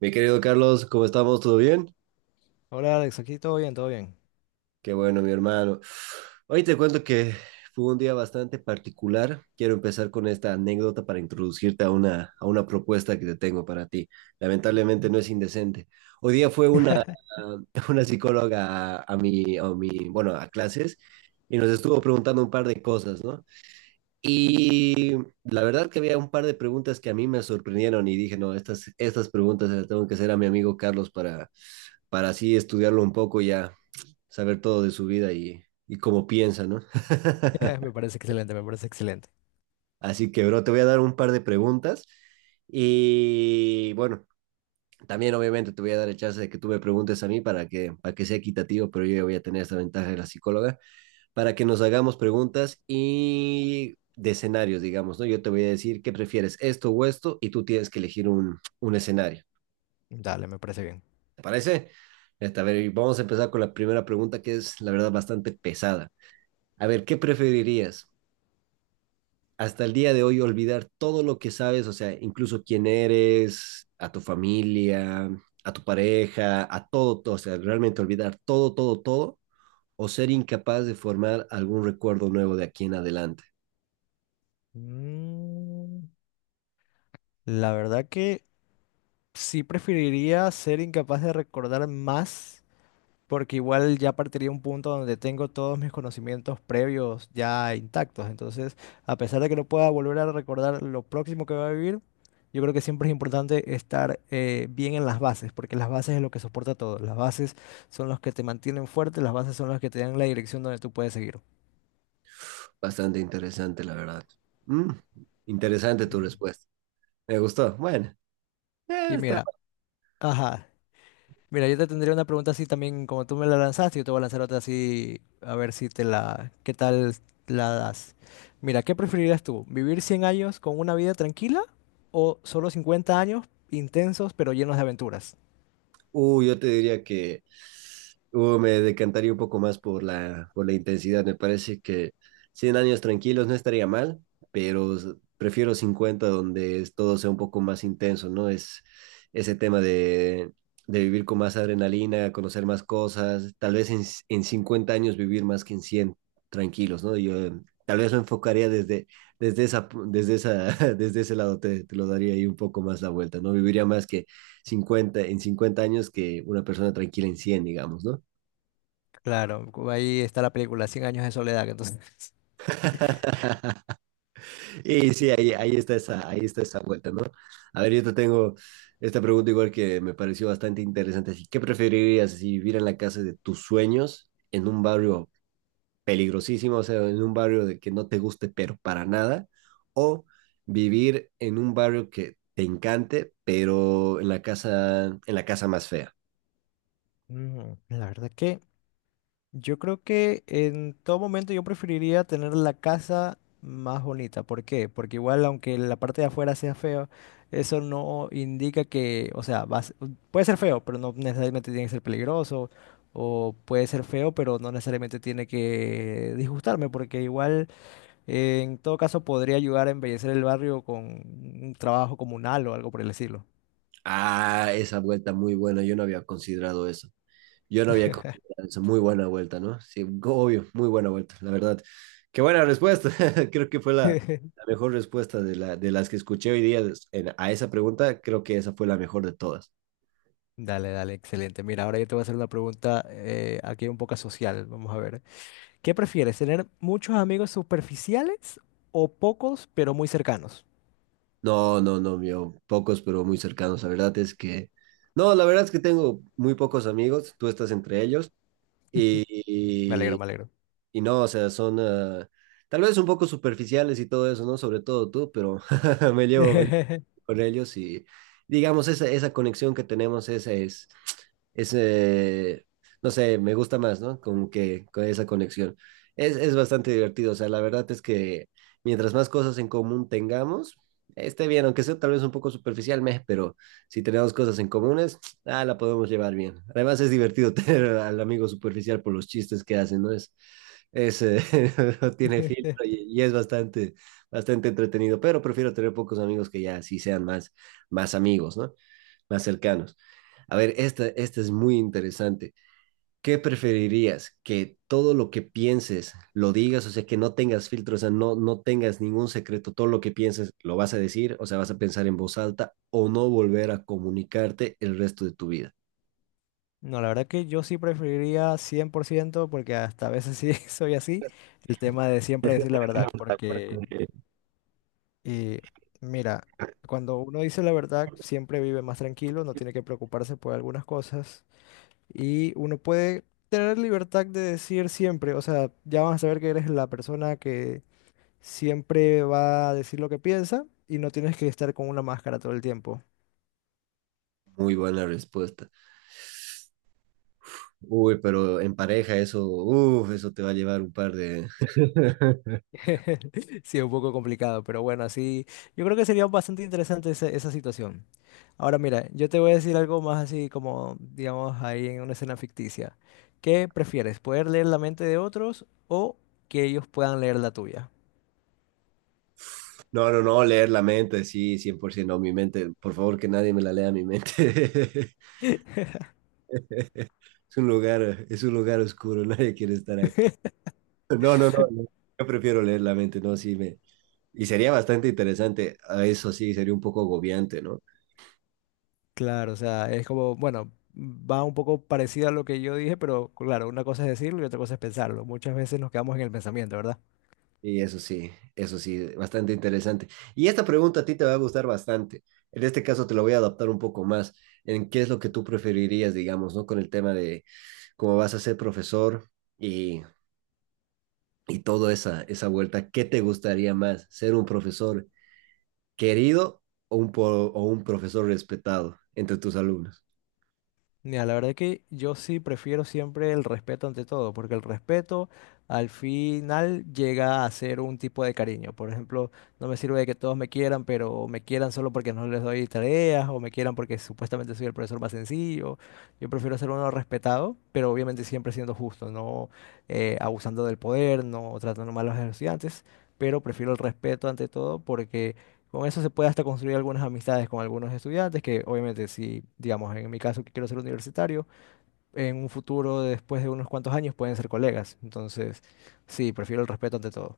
Mi querido Carlos, ¿cómo estamos? ¿Todo bien? Hola Alex, aquí todo bien, todo bien. Qué bueno, mi hermano. Hoy te cuento que fue un día bastante particular. Quiero empezar con esta anécdota para introducirte a una propuesta que te tengo para ti. Lamentablemente no es indecente. Hoy día fue una, una psicóloga a mi, bueno, a clases y nos estuvo preguntando un par de cosas, ¿no? Y la verdad que había un par de preguntas que a mí me sorprendieron y dije, no, estas preguntas se las tengo que hacer a mi amigo Carlos para así estudiarlo un poco y ya saber todo de su vida y cómo piensa, ¿no? Me parece excelente, me parece excelente. Así que, bro, te voy a dar un par de preguntas y bueno, también obviamente te voy a dar el chance de que tú me preguntes a mí para que sea equitativo, pero yo ya voy a tener esta ventaja de la psicóloga, para que nos hagamos preguntas y de escenarios, digamos, ¿no? Yo te voy a decir qué prefieres, esto o esto, y tú tienes que elegir un escenario. Dale, me parece bien. ¿Te parece? A ver, vamos a empezar con la primera pregunta que es, la verdad, bastante pesada. A ver, ¿qué preferirías? Hasta el día de hoy olvidar todo lo que sabes, o sea, incluso quién eres, a tu familia, a tu pareja, a todo, todo, o sea, realmente olvidar todo, todo, todo, o ser incapaz de formar algún recuerdo nuevo de aquí en adelante. Mm, la verdad que sí preferiría ser incapaz de recordar más. Porque igual ya partiría un punto donde tengo todos mis conocimientos previos ya intactos. Entonces, a pesar de que no pueda volver a recordar lo próximo que va a vivir, yo creo que siempre es importante estar bien en las bases, porque las bases es lo que soporta todo. Las bases son los que te mantienen fuerte, las bases son las que te dan la dirección donde tú puedes seguir. Bastante interesante, la verdad. Mm, interesante tu Ujú. respuesta. Me gustó. Bueno, Y está. mira, ajá, mira, yo te tendría una pregunta así también, como tú me la lanzaste, yo te voy a lanzar otra así, a ver si te la, qué tal la das. Mira, ¿qué preferirías tú? ¿Vivir 100 años con una vida tranquila o solo 50 años intensos pero llenos de aventuras? Yo te diría que me decantaría un poco más por la intensidad. Me parece que 100 años tranquilos no estaría mal, pero prefiero 50 donde todo sea un poco más intenso, ¿no? Es ese tema de vivir con más adrenalina, conocer más cosas, tal vez en 50 años vivir más que en 100 tranquilos, ¿no? Yo tal vez lo enfocaría desde, desde esa, pu- desde esa, desde ese lado, te lo daría ahí un poco más la vuelta, ¿no? Viviría más que 50 en 50 años que una persona tranquila en cien, digamos, ¿no? Claro, ahí está la película, 100 años de soledad, entonces. Y sí, ahí está esa vuelta, ¿no? A ver, yo te tengo esta pregunta igual que me pareció bastante interesante. Así, ¿qué preferirías? Si vivir en la casa de tus sueños en un barrio peligrosísimo, o sea, en un barrio de que no te guste, pero para nada, o vivir en un barrio que te encante, pero en la casa, más fea? Mm, la verdad que yo creo que en todo momento yo preferiría tener la casa más bonita. ¿Por qué? Porque igual aunque la parte de afuera sea feo, eso no indica que, o sea, puede ser feo, pero no necesariamente tiene que ser peligroso. O puede ser feo, pero no necesariamente tiene que disgustarme, porque igual en todo caso podría ayudar a embellecer el barrio con un trabajo comunal o algo por el estilo. Ah, esa vuelta muy buena, yo no había considerado eso. Yo no había considerado eso. Muy buena vuelta, ¿no? Sí, obvio, muy buena vuelta, la verdad. Qué buena respuesta. Creo que fue la mejor respuesta de las que escuché hoy día a esa pregunta. Creo que esa fue la mejor de todas. Dale, dale, excelente. Mira, ahora yo te voy a hacer una pregunta aquí un poco social. Vamos a ver. ¿Qué prefieres, tener muchos amigos superficiales o pocos pero muy cercanos? No, no, no, mío. Pocos, pero muy cercanos. La verdad es que… No, la verdad es que tengo muy pocos amigos. Tú estás entre ellos. Y, Me alegro, y, me alegro. y no, o sea, son, tal vez un poco superficiales y todo eso, ¿no? Sobre todo tú, pero me llevo, me con ellos y digamos, esa conexión que tenemos, esa es, no sé, me gusta más, ¿no? Como que con esa conexión. Es bastante divertido, o sea, la verdad es que mientras más cosas en común tengamos, esté bien, aunque sea tal vez un poco superficial, meh, pero si tenemos cosas en comunes, la podemos llevar bien. Además es divertido tener al amigo superficial por los chistes que hacen, ¿no? Ese no tiene filtro y es bastante entretenido, pero prefiero tener pocos amigos que ya sí sean más, más amigos, ¿no? Más cercanos. A ver, esta es muy interesante. ¿Qué preferirías? ¿Que todo lo que pienses lo digas? O sea, que no tengas filtro, o sea, no, no tengas ningún secreto. Todo lo que pienses lo vas a decir, o sea, vas a pensar en voz alta o no volver a comunicarte el resto de tu vida. No, la verdad que yo sí preferiría 100% porque hasta a veces sí soy así, el tema de siempre decir la verdad, porque eh, mira, cuando uno dice la verdad siempre vive más tranquilo, no tiene que preocuparse por algunas cosas y uno puede tener libertad de decir siempre, o sea, ya van a saber que eres la persona que siempre va a decir lo que piensa y no tienes que estar con una máscara todo el tiempo. Muy buena respuesta. Uy, pero en pareja eso, uff, eso te va a llevar un par de… Sí, es un poco complicado, pero bueno, así yo creo que sería bastante interesante esa situación. Ahora mira, yo te voy a decir algo más así como, digamos, ahí en una escena ficticia. ¿Qué prefieres? ¿Poder leer la mente de otros o que ellos puedan leer la tuya? No, no, no, leer la mente, sí, 100%, no, mi mente, por favor que nadie me la lea mi mente. Es un lugar oscuro, nadie quiere estar ahí. No, no, no, no, yo prefiero leer la mente, no, sí, me… Y sería bastante interesante, a eso sí, sería un poco agobiante, ¿no? Claro, o sea, es como, bueno, va un poco parecido a lo que yo dije, pero claro, una cosa es decirlo y otra cosa es pensarlo. Muchas veces nos quedamos en el pensamiento, ¿verdad? Y eso sí, bastante interesante. Y esta pregunta a ti te va a gustar bastante. En este caso te lo voy a adaptar un poco más en qué es lo que tú preferirías, digamos, ¿no? Con el tema de cómo vas a ser profesor y, y toda esa vuelta. ¿Qué te gustaría más? ¿Ser un profesor querido o un profesor respetado entre tus alumnos? Mira, la verdad que yo sí prefiero siempre el respeto ante todo, porque el respeto al final llega a ser un tipo de cariño. Por ejemplo, no me sirve de que todos me quieran, pero me quieran solo porque no les doy tareas o me quieran porque supuestamente soy el profesor más sencillo. Yo prefiero ser uno respetado, pero obviamente siempre siendo justo, no abusando del poder, no tratando mal a los estudiantes, pero prefiero el respeto ante todo porque… con eso se puede hasta construir algunas amistades con algunos estudiantes, que obviamente si, digamos, en mi caso que quiero ser universitario, en un futuro, después de unos cuantos años, pueden ser colegas. Entonces, sí, prefiero el respeto ante todo.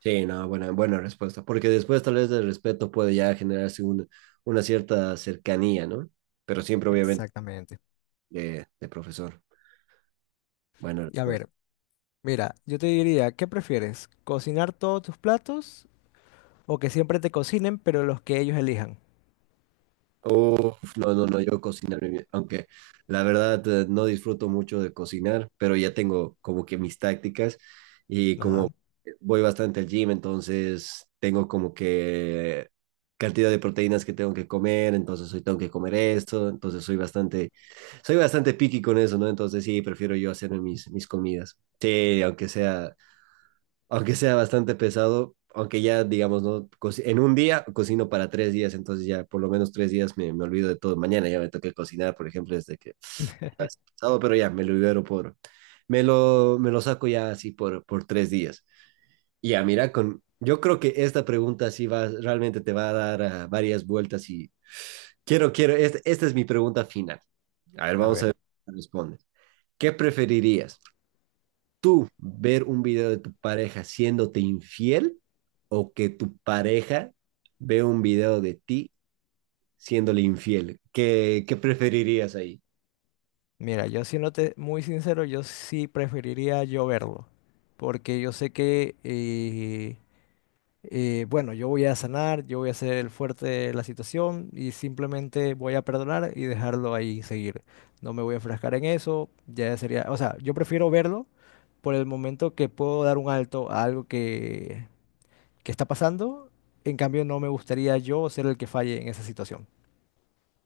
Sí, no, buena, buena respuesta. Porque después tal vez del respeto puede ya generarse una cierta cercanía, ¿no? Pero siempre obviamente Exactamente. de profesor. Buena Y a respuesta. ver, mira, yo te diría, ¿qué prefieres? ¿Cocinar todos tus platos o que siempre te cocinen, pero los que ellos elijan? Uf, no, no, no, yo cocinar, aunque la verdad no disfruto mucho de cocinar, pero ya tengo como que mis tácticas y Ajá. como voy bastante al gym, entonces tengo como que cantidad de proteínas que tengo que comer, entonces hoy tengo que comer esto, entonces soy bastante, picky con eso, ¿no? Entonces sí, prefiero yo hacerme mis comidas. Sí, aunque sea bastante pesado, aunque ya, digamos, ¿no? En un día cocino para tres días, entonces ya por lo menos tres días me olvido de todo. Mañana ya me toca cocinar, por ejemplo, desde que es pasado, pero ya me lo saco ya así por tres días. Y ya, mira, yo creo que esta pregunta sí va, realmente te va a dar varias vueltas y esta es mi pregunta final. A ver, A vamos a ver, ver qué responde. ¿Qué preferirías? Tú ver un video de tu pareja siéndote infiel o que tu pareja vea un video de ti siéndole infiel. ¿Qué preferirías ahí? mira, yo siéndote muy sincero, yo sí preferiría yo verlo, porque yo sé que… bueno, yo voy a sanar, yo voy a ser el fuerte de la situación y simplemente voy a perdonar y dejarlo ahí seguir. No me voy a enfrascar en eso, ya sería, o sea, yo prefiero verlo por el momento que puedo dar un alto a algo que está pasando. En cambio, no me gustaría yo ser el que falle en esa situación.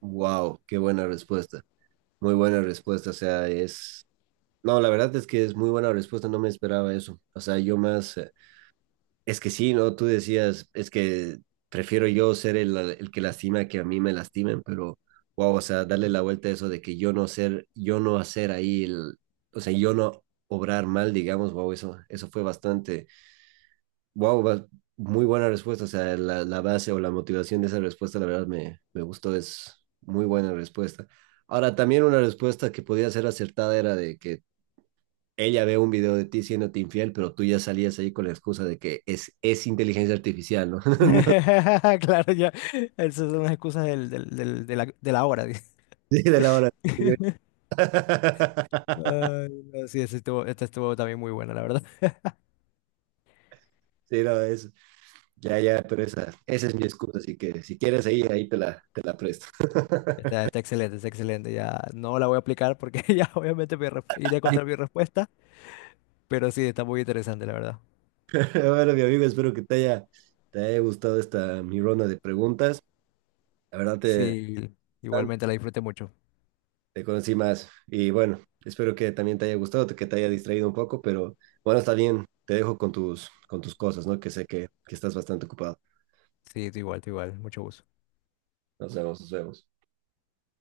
Wow, qué buena respuesta. Muy buena respuesta. O sea, es… No, la verdad es que es muy buena respuesta. No me esperaba eso. O sea, es que sí, ¿no? Tú decías, es que prefiero yo ser el que lastima que a mí me lastimen, pero wow, o sea, darle la vuelta a eso de que yo no ser, yo no hacer ahí el, o sea, yo no obrar mal, digamos, wow, eso fue wow, muy buena respuesta, o sea, la base o la motivación de esa respuesta, la verdad me gustó, es muy buena respuesta. Ahora, también una respuesta que podía ser acertada era de que ella ve un video de ti siéndote infiel, pero tú ya salías ahí con la excusa de que es inteligencia artificial, ¿no? Claro, ya. Esas son las excusas de la hora. No, sí, de la hora. Güey. Ay, no, sí, esta estuvo también muy buena, la verdad. Sí, no, ya, ya, pero esa es mi excusa, así que si quieres ahí, te la presto. Está, está excelente, está excelente. Ya no la voy a aplicar porque ya obviamente iré contra mi respuesta, pero sí, está muy interesante, la verdad. Bueno, mi amigo, espero que te haya gustado esta mi ronda de preguntas. La verdad te, Sí, igualmente la disfruté mucho. te conocí más y bueno, espero que también te haya gustado, que te haya distraído un poco, pero bueno, está bien, te dejo con tus cosas, ¿no? Que sé que estás bastante ocupado. Sí, tú igual, tú igual. Mucho gusto. Nos vemos, nos vemos.